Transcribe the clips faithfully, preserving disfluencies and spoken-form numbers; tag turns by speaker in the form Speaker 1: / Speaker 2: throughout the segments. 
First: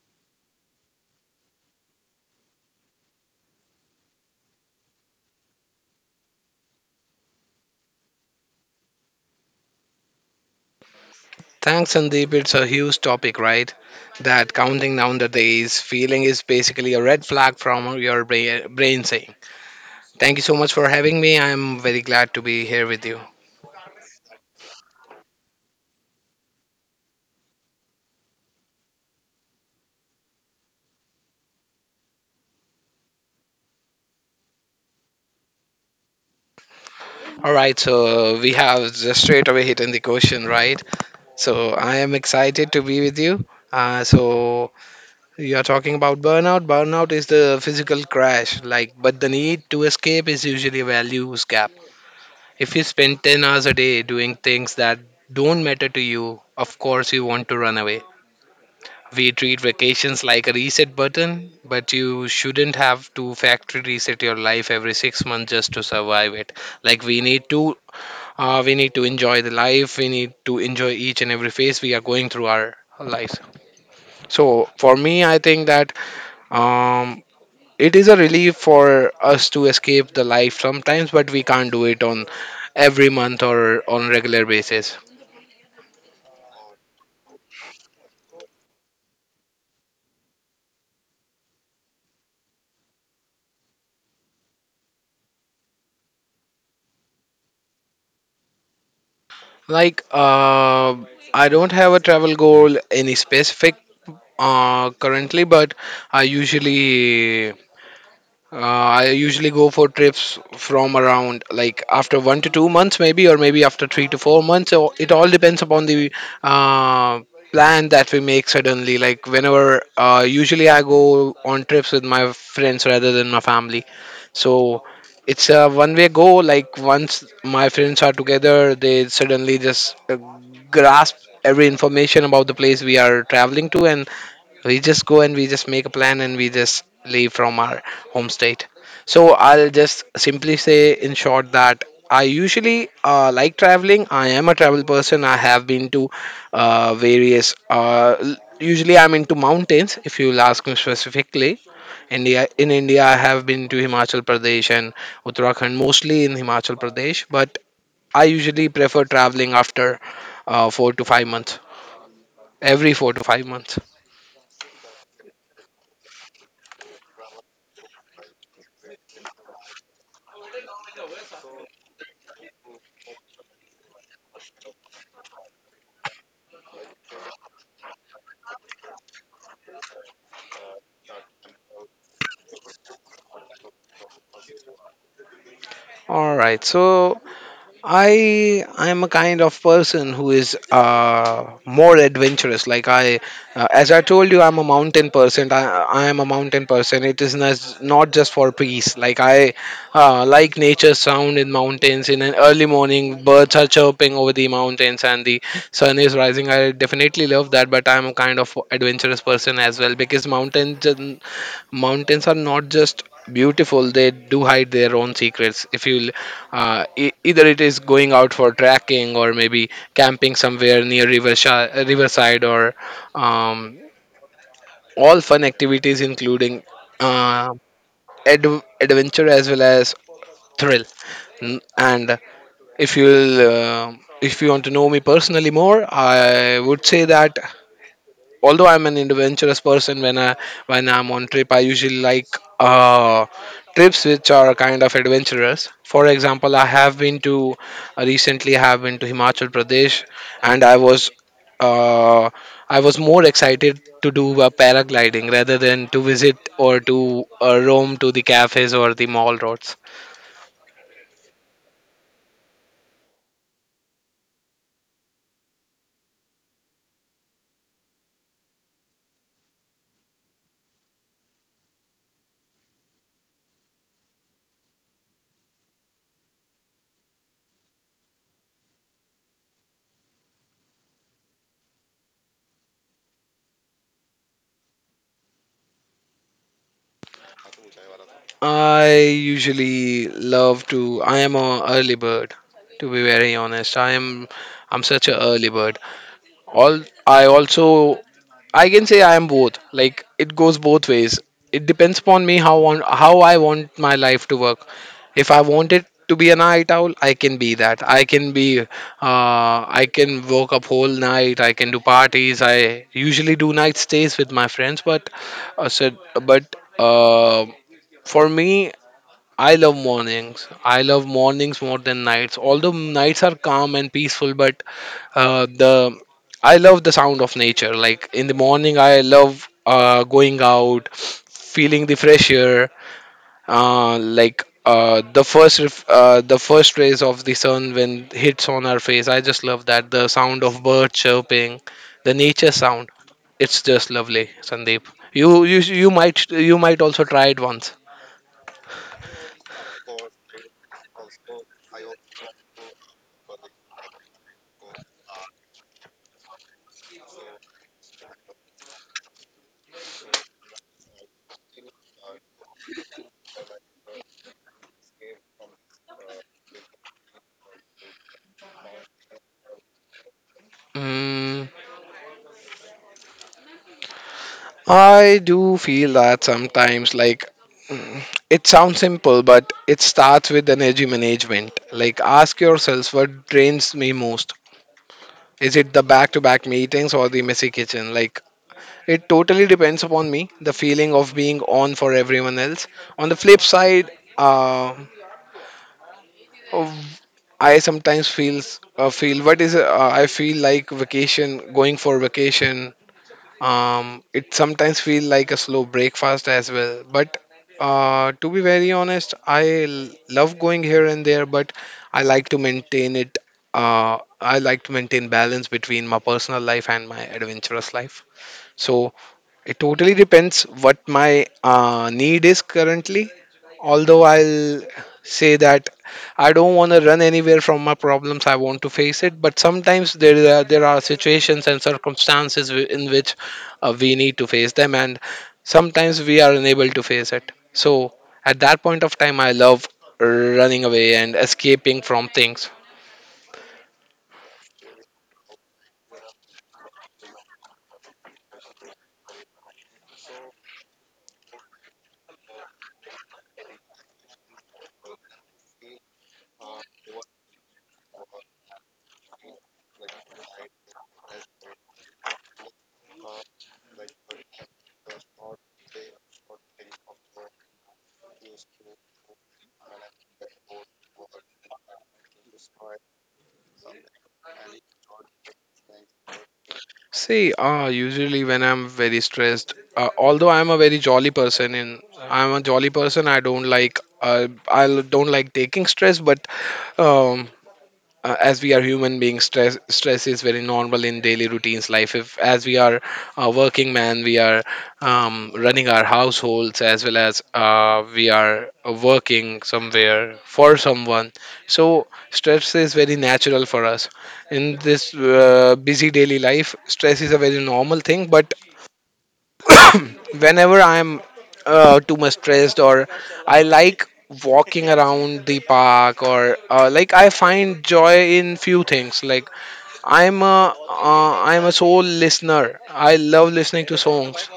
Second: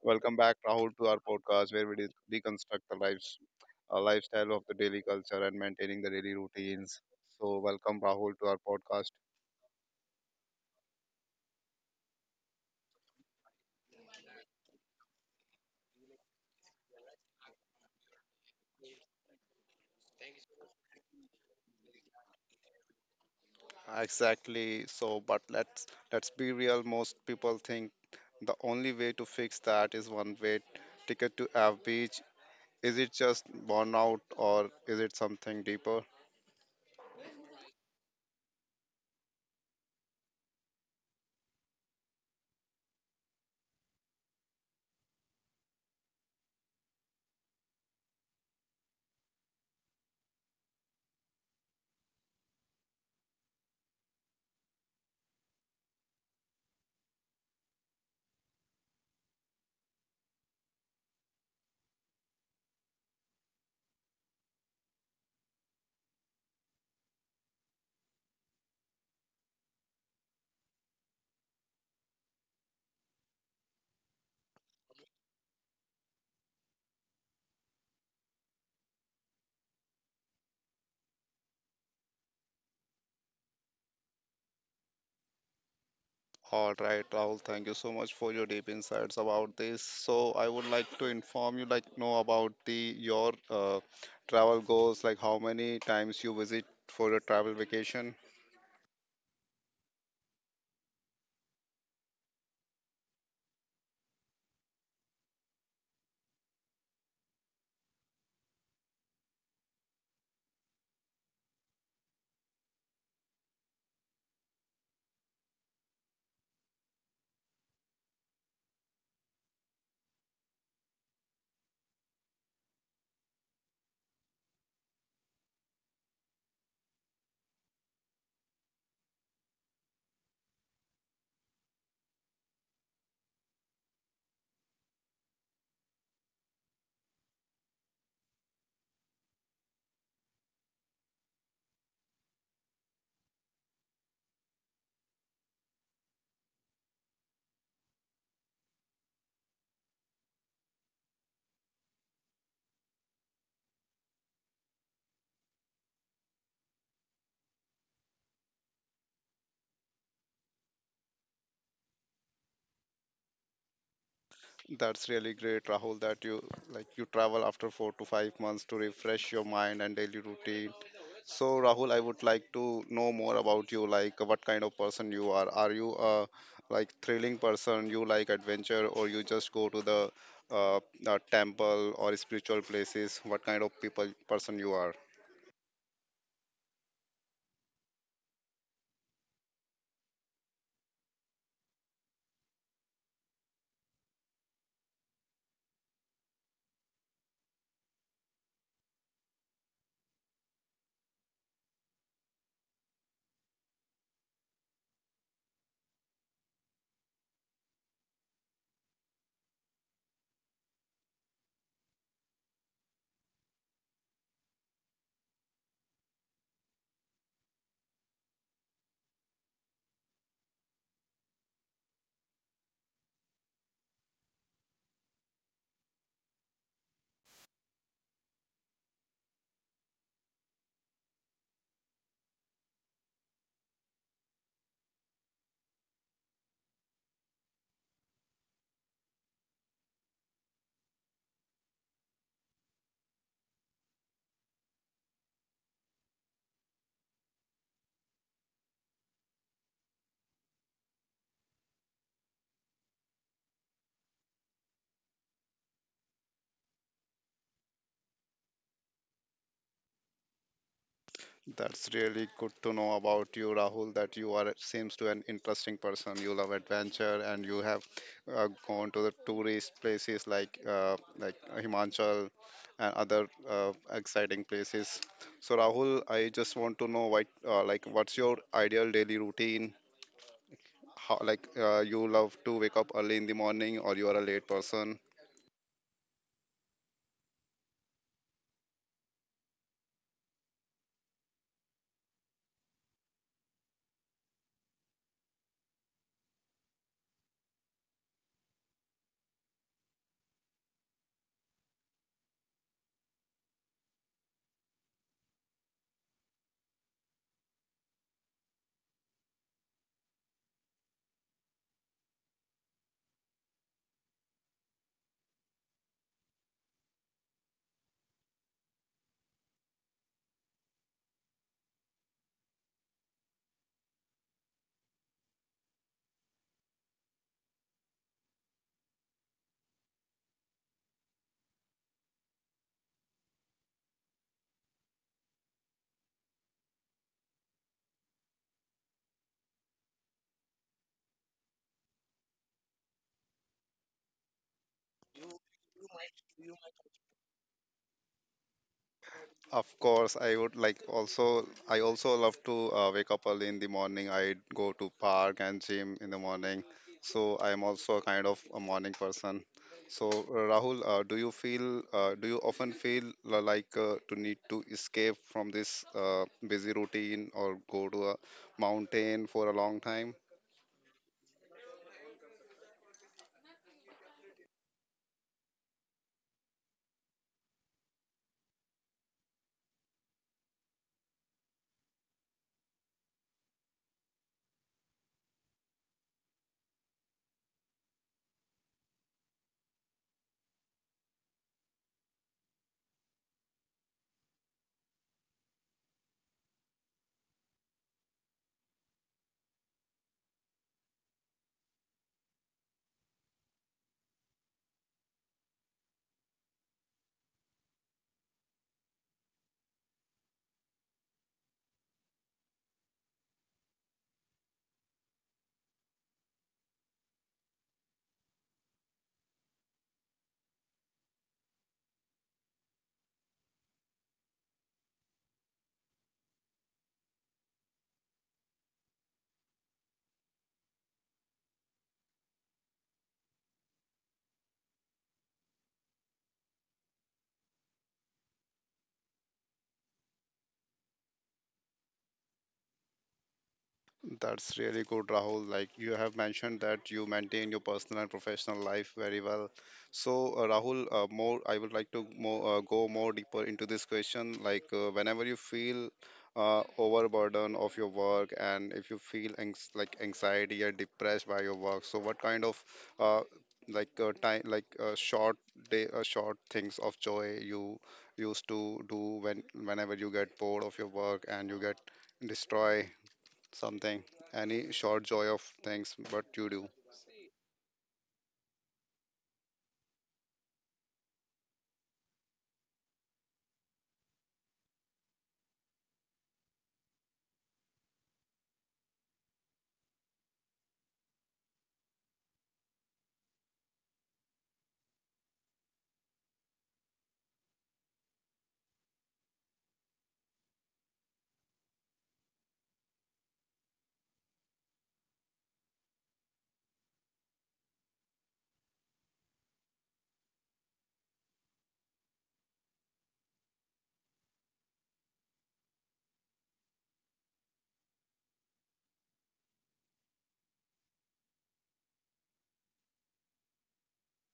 Speaker 1: Welcome back, Rahul, to our podcast where we de- deconstruct the lives, uh, lifestyle of the daily culture and maintaining the daily routines. So, welcome, Rahul, to our podcast.
Speaker 2: Thanks, Sandeep. It's a huge topic, right? That counting down the days feeling is basically a red flag from your bra- brain saying. Thank you so much for having me. I'm very glad to be here with you.
Speaker 1: Exactly. So, but let's let's be real. Most people think the only way to fix that is one way ticket to F beach. Is it just burnout or is it something deeper?
Speaker 2: All right, so we have just straight away hit in the question, right? So I am excited to be with you. Uh, so you are talking about burnout. Burnout is the physical crash, like, but the need to escape is usually a values gap. If you spend ten hours a day doing things that don't matter to you, of course you want to run away. We treat vacations like a reset button, but you shouldn't have to factory reset your life every six months just to survive it. Like, we need to uh, we need to enjoy the life, we need to enjoy each and every phase we are going through our lives. So for me, I think that um it is a relief for us to escape the life sometimes, but we can't do it on every month or on regular basis.
Speaker 1: All right, Rahul, thank you so much for your deep insights about this. So I would like to inform you, like, know about the your uh, travel goals, like how many times you visit for a travel vacation.
Speaker 2: Like, uh, I don't have a travel goal, any specific, uh, currently, but I usually Uh, I usually go for trips from around like after one to two months, maybe, or maybe after three to four months. So it all depends upon the uh, plan that we make suddenly. Like, whenever uh, usually I go on trips with my friends rather than my family. So it's a one way go. Like, once my friends are together, they suddenly just uh, grasp every information about the place we are traveling to, and we just go, and we just make a plan, and we just leave from our home state. So I'll just simply say in short that I usually, uh, like traveling, I am a travel person. I have been to uh, various. Uh, l- usually I'm into mountains. If you'll ask me specifically, india in india I have been to Himachal Pradesh and Uttarakhand, mostly in Himachal Pradesh. But I usually prefer traveling after uh, four to five months, every four to five months.
Speaker 1: That's really great, Rahul, that you like you travel after four to five months to refresh your mind and daily routine. So, Rahul, I would like to know more about you, like what kind of person you are. Are you a like thrilling person? You like adventure, or you just go to the uh, uh, temple or spiritual places? What kind of people person you are?
Speaker 2: All right, so I I'm a kind of person who is uh, more adventurous. Like I, uh, as I told you, I'm a mountain person. I, I am a mountain person. It is not, not just for peace. Like I uh, like nature's sound in mountains. In an early morning, birds are chirping over the mountains and the sun is rising. I definitely love that. But I'm a kind of adventurous person as well, because mountains mountains are not just beautiful. They do hide their own secrets. If you uh, e- Either it is going out for trekking, or maybe camping somewhere near river shi- uh, riverside, or um, all fun activities including uh, ad- adventure as well as thrill. N- and if you'll uh, if you want to know me personally more, I would say that although I'm an adventurous person, when I when I'm on trip, I usually like uh, trips which are kind of adventurous. For example, I have been to uh, recently I have been to Himachal Pradesh, and I was uh, I was more excited to do a paragliding rather than to visit or to uh, roam to the cafes or the mall roads.
Speaker 1: That's really good to know about you, Rahul. That you are seems to an interesting person. You love adventure, and you have uh, gone to the tourist places like uh, like Himachal and other uh, exciting places. So, Rahul, I just want to know what uh, like what's your ideal daily routine? How like uh, you love to wake up early in the morning, or you are a late person?
Speaker 2: I usually love to. I am a early bird, to be very honest. I am. I'm such a early bird. All I also, I can say I am both, like it goes both ways. It depends upon me, how on how I want my life to work. If I want it to be a night owl, I can be that, i can be uh, I can work up whole night, I can do parties, I usually do night stays with my friends, but uh, so, but uh, for me, I love mornings. I love mornings more than nights. Although nights are calm and peaceful, but uh, the I love the sound of nature. Like in the morning, I love uh, going out, feeling the fresh air, uh, like uh, the first ref- uh, the first rays of the sun when hits on our face. I just love that, the sound of birds chirping, the nature sound. It's just lovely, Sandeep. You you you might you might also try it once.
Speaker 1: Of course, I would like also. I also love to uh, wake up early in the morning. I go to park and gym in the morning, so I'm also kind of a morning person. So uh, Rahul, uh, do you feel? Uh, do you often feel li- like uh, to need to escape from this uh, busy routine or go to a mountain for a long time?
Speaker 2: Mm. I do feel that sometimes, like, mm, it sounds simple, but it starts with energy management. Like, ask yourself what drains me most. Is it the back to back meetings or the messy kitchen? Like, it totally depends upon me, the feeling of being on for everyone else. On the flip side, uh, I sometimes feels uh, feel what is uh, I feel like vacation, going for vacation. Um, it sometimes feels like a slow breakfast as well. But uh, to be very honest, I l- love going here and there, but I like to maintain it. Uh, I like to maintain balance between my personal life and my adventurous life. So it totally depends what my uh, need is currently. Although I'll say that I don't want to run anywhere from my problems, I want to face it. But sometimes there are, there are situations and circumstances wi- in which uh, we need to face them, and sometimes we are unable to face it. So at that point of time, I love running away and escaping from things.
Speaker 1: That's really good, Rahul. Like you have mentioned that you maintain your personal and professional life very well. So, uh, Rahul, uh, more I would like to more, uh, go more deeper into this question. Like uh, whenever you feel uh, overburden of your work, and if you feel anx- like anxiety or depressed by your work, so what kind of uh, like uh, time, like uh, short day, uh, short things of joy you used to do when whenever you get bored of your work and you get destroy something, any short joy of things, but you do.
Speaker 2: See, uh, usually when I'm very stressed, uh, although I'm a very jolly person, and I'm a jolly person, I don't like uh, I don't like taking stress. But um, uh, as we are human beings, stress stress is very normal in daily routines life, if as we are a working man, we are um, running our households, as well as, uh, we are working somewhere for someone. So stress is very natural for us. In this uh, busy daily life, stress is a very normal thing. But whenever I'm uh, too much stressed, or I like walking around the park, or uh, like I find joy in few things, like i'm a uh, i'm a soul listener. I love listening to songs,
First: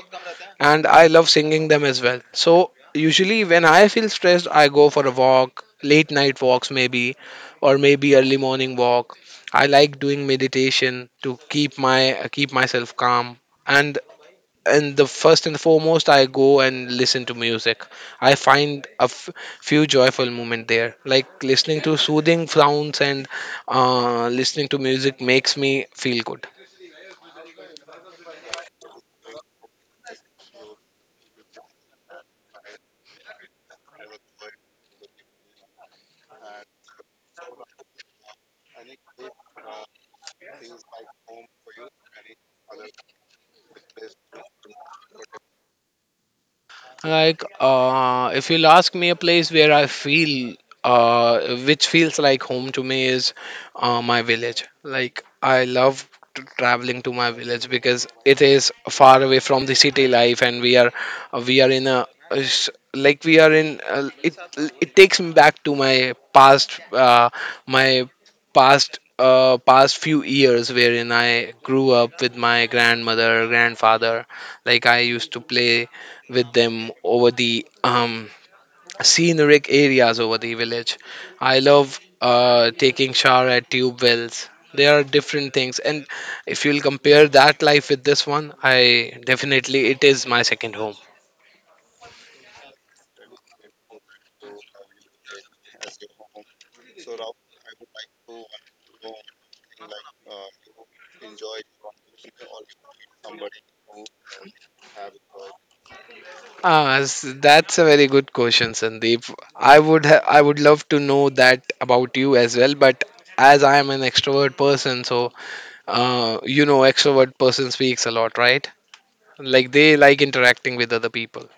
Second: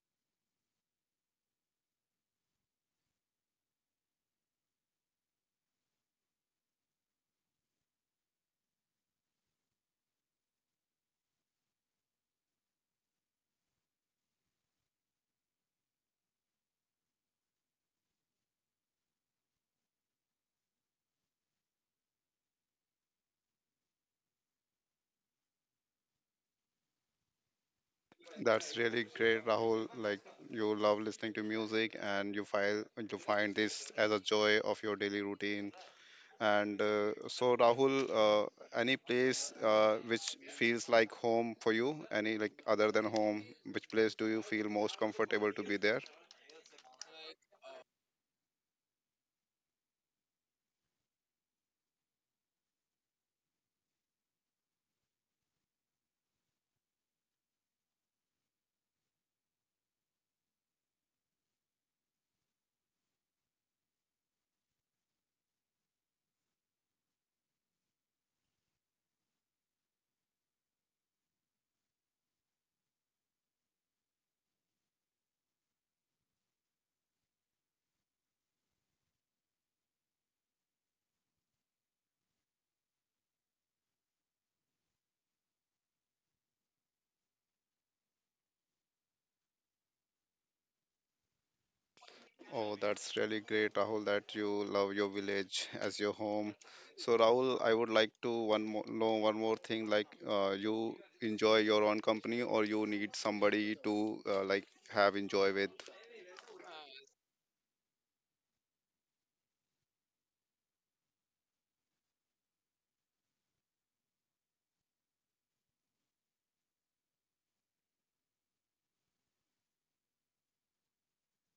Speaker 2: and I love singing them as well. So usually when I feel stressed, I go for a walk, late night walks maybe, or maybe early morning walk. I like doing meditation to keep my keep myself calm. And and the first and foremost, I go and listen to music. I find a f- few joyful moments there, like listening to soothing sounds, and uh, listening to music makes me feel good.
Speaker 1: That's really great, Rahul. Like you love listening to music, and you find you find this as a joy of your daily routine. And uh, so, Rahul, uh, any place uh, which feels like home for you, any like other than home, which place do you feel most comfortable to be there?
Speaker 2: Like, uh, if you'll ask me a place where I feel, uh, which feels like home to me, is uh, my village. Like, I love t- traveling to my village, because it is far away from the city life, and we are we are in a, is- like we are in uh, it it takes me back to my past uh, my past uh, past few years, wherein I grew up with my grandmother, grandfather. Like, I used to play with them over the um, scenic areas over the village. I love uh, taking shower at tube wells. There are different things, and if you'll compare that life with this one, I definitely, it is my second home.
Speaker 1: Oh, that's really great, Rahul, that you love your village as your home. So, Rahul, I would like to one more know one more thing. Like, uh, you enjoy your own company, or you need somebody to uh, like have enjoy with,
Speaker 2: Ah, s- that's a very good question, Sandeep. I would ha- I would love to know that about you as well, but as I am an extrovert person, so uh, you know, extrovert person speaks a lot, right? Like, they like interacting with other people.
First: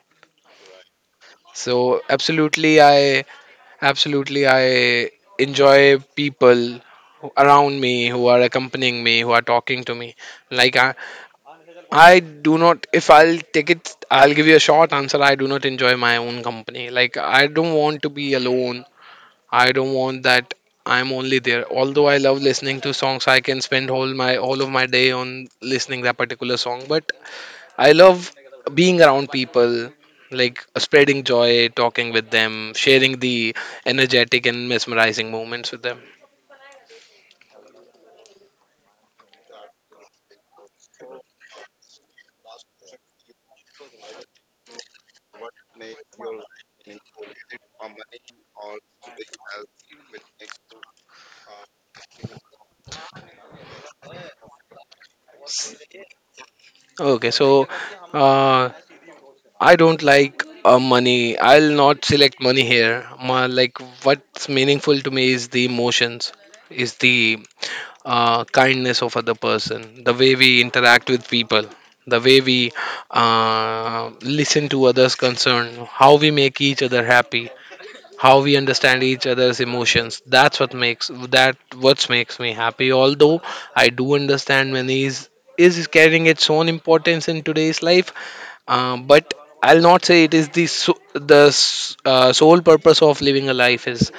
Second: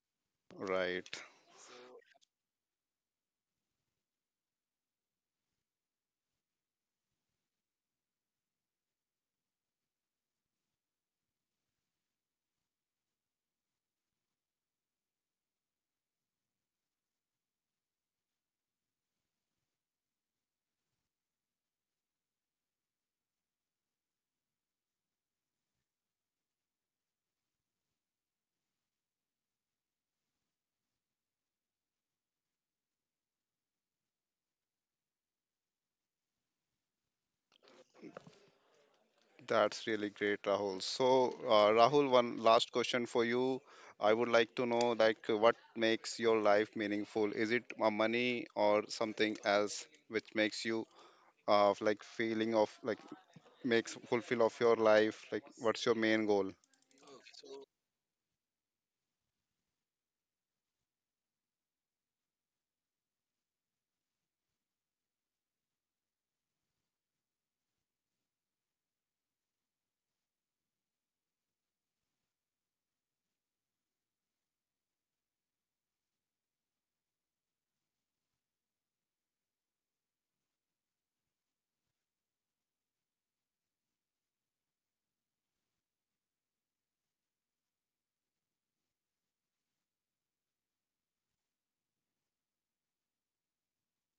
Speaker 1: right?
Speaker 2: So absolutely, I absolutely I enjoy people, who- around me, who are accompanying me, who are talking to me. Like, I, I do not. If I'll take it, I'll give you a short answer. I do not enjoy my own company. Like, I don't want to be alone. I don't want that. I'm only there. Although I love listening to songs, I can spend whole my all of my day on listening that particular song. But I love being around people, like uh, spreading joy, talking with them, sharing the energetic and mesmerizing moments with them.
Speaker 1: That's really great, Rahul. So, uh, Rahul, one last question for you. I would like to know, like, what makes your life meaningful? Is it uh, money or something else which makes you uh, like feeling of like makes fulfill of your life, like what's your main goal?
Speaker 2: Okay, so uh, I don't like uh, money. I'll not select money here. Ma, like, what's meaningful to me is the emotions, is the uh, kindness of other person, the way we interact with people, the way we uh, listen to others' concern, how we make each other happy, how we understand each other's emotions. That's what makes that What makes me happy, although I do understand, money is is carrying its own importance in today's life. Uh, but I'll not say it is the so, the s- uh, sole purpose of living a life is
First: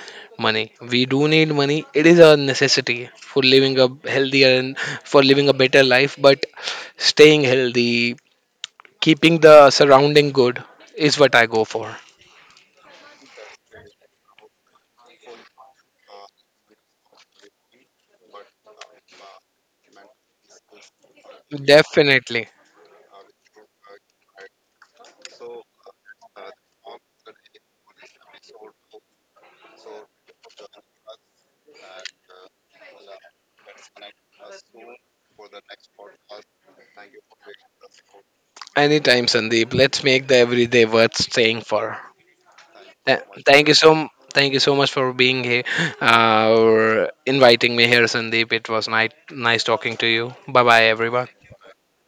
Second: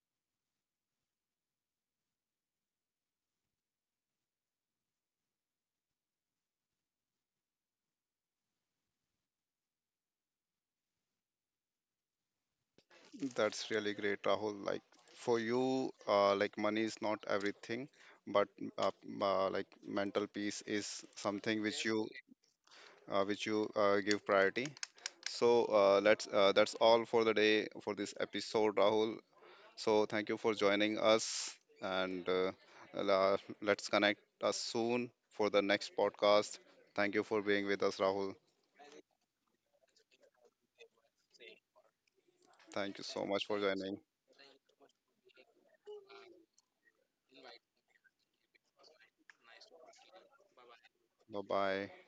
Speaker 2: money. We do need money. It is a necessity for living a healthier and for living a better life. But staying healthy, keeping the surrounding good, is what I go for.
Speaker 1: That's really great, Rahul. Like for you, uh, like money is not everything, but uh, uh, like mental peace is something which you
Speaker 2: Definitely.
Speaker 1: uh, which you uh, give priority. So uh, let's uh, that's all for the day for this episode, Rahul. So thank you for joining us, and uh, la- let's connect us soon for the next podcast. Thank you for being with us, Rahul.
Speaker 2: Anytime, Sandeep. Let's make the everyday worth staying for.
Speaker 1: Thank you
Speaker 2: Th-
Speaker 1: so much for
Speaker 2: Thank you
Speaker 1: joining.
Speaker 2: so thank you so much for being here, uh, or inviting me here, Sandeep. It was nice nice talking to you. Bye bye, everyone.
Speaker 1: Bye bye.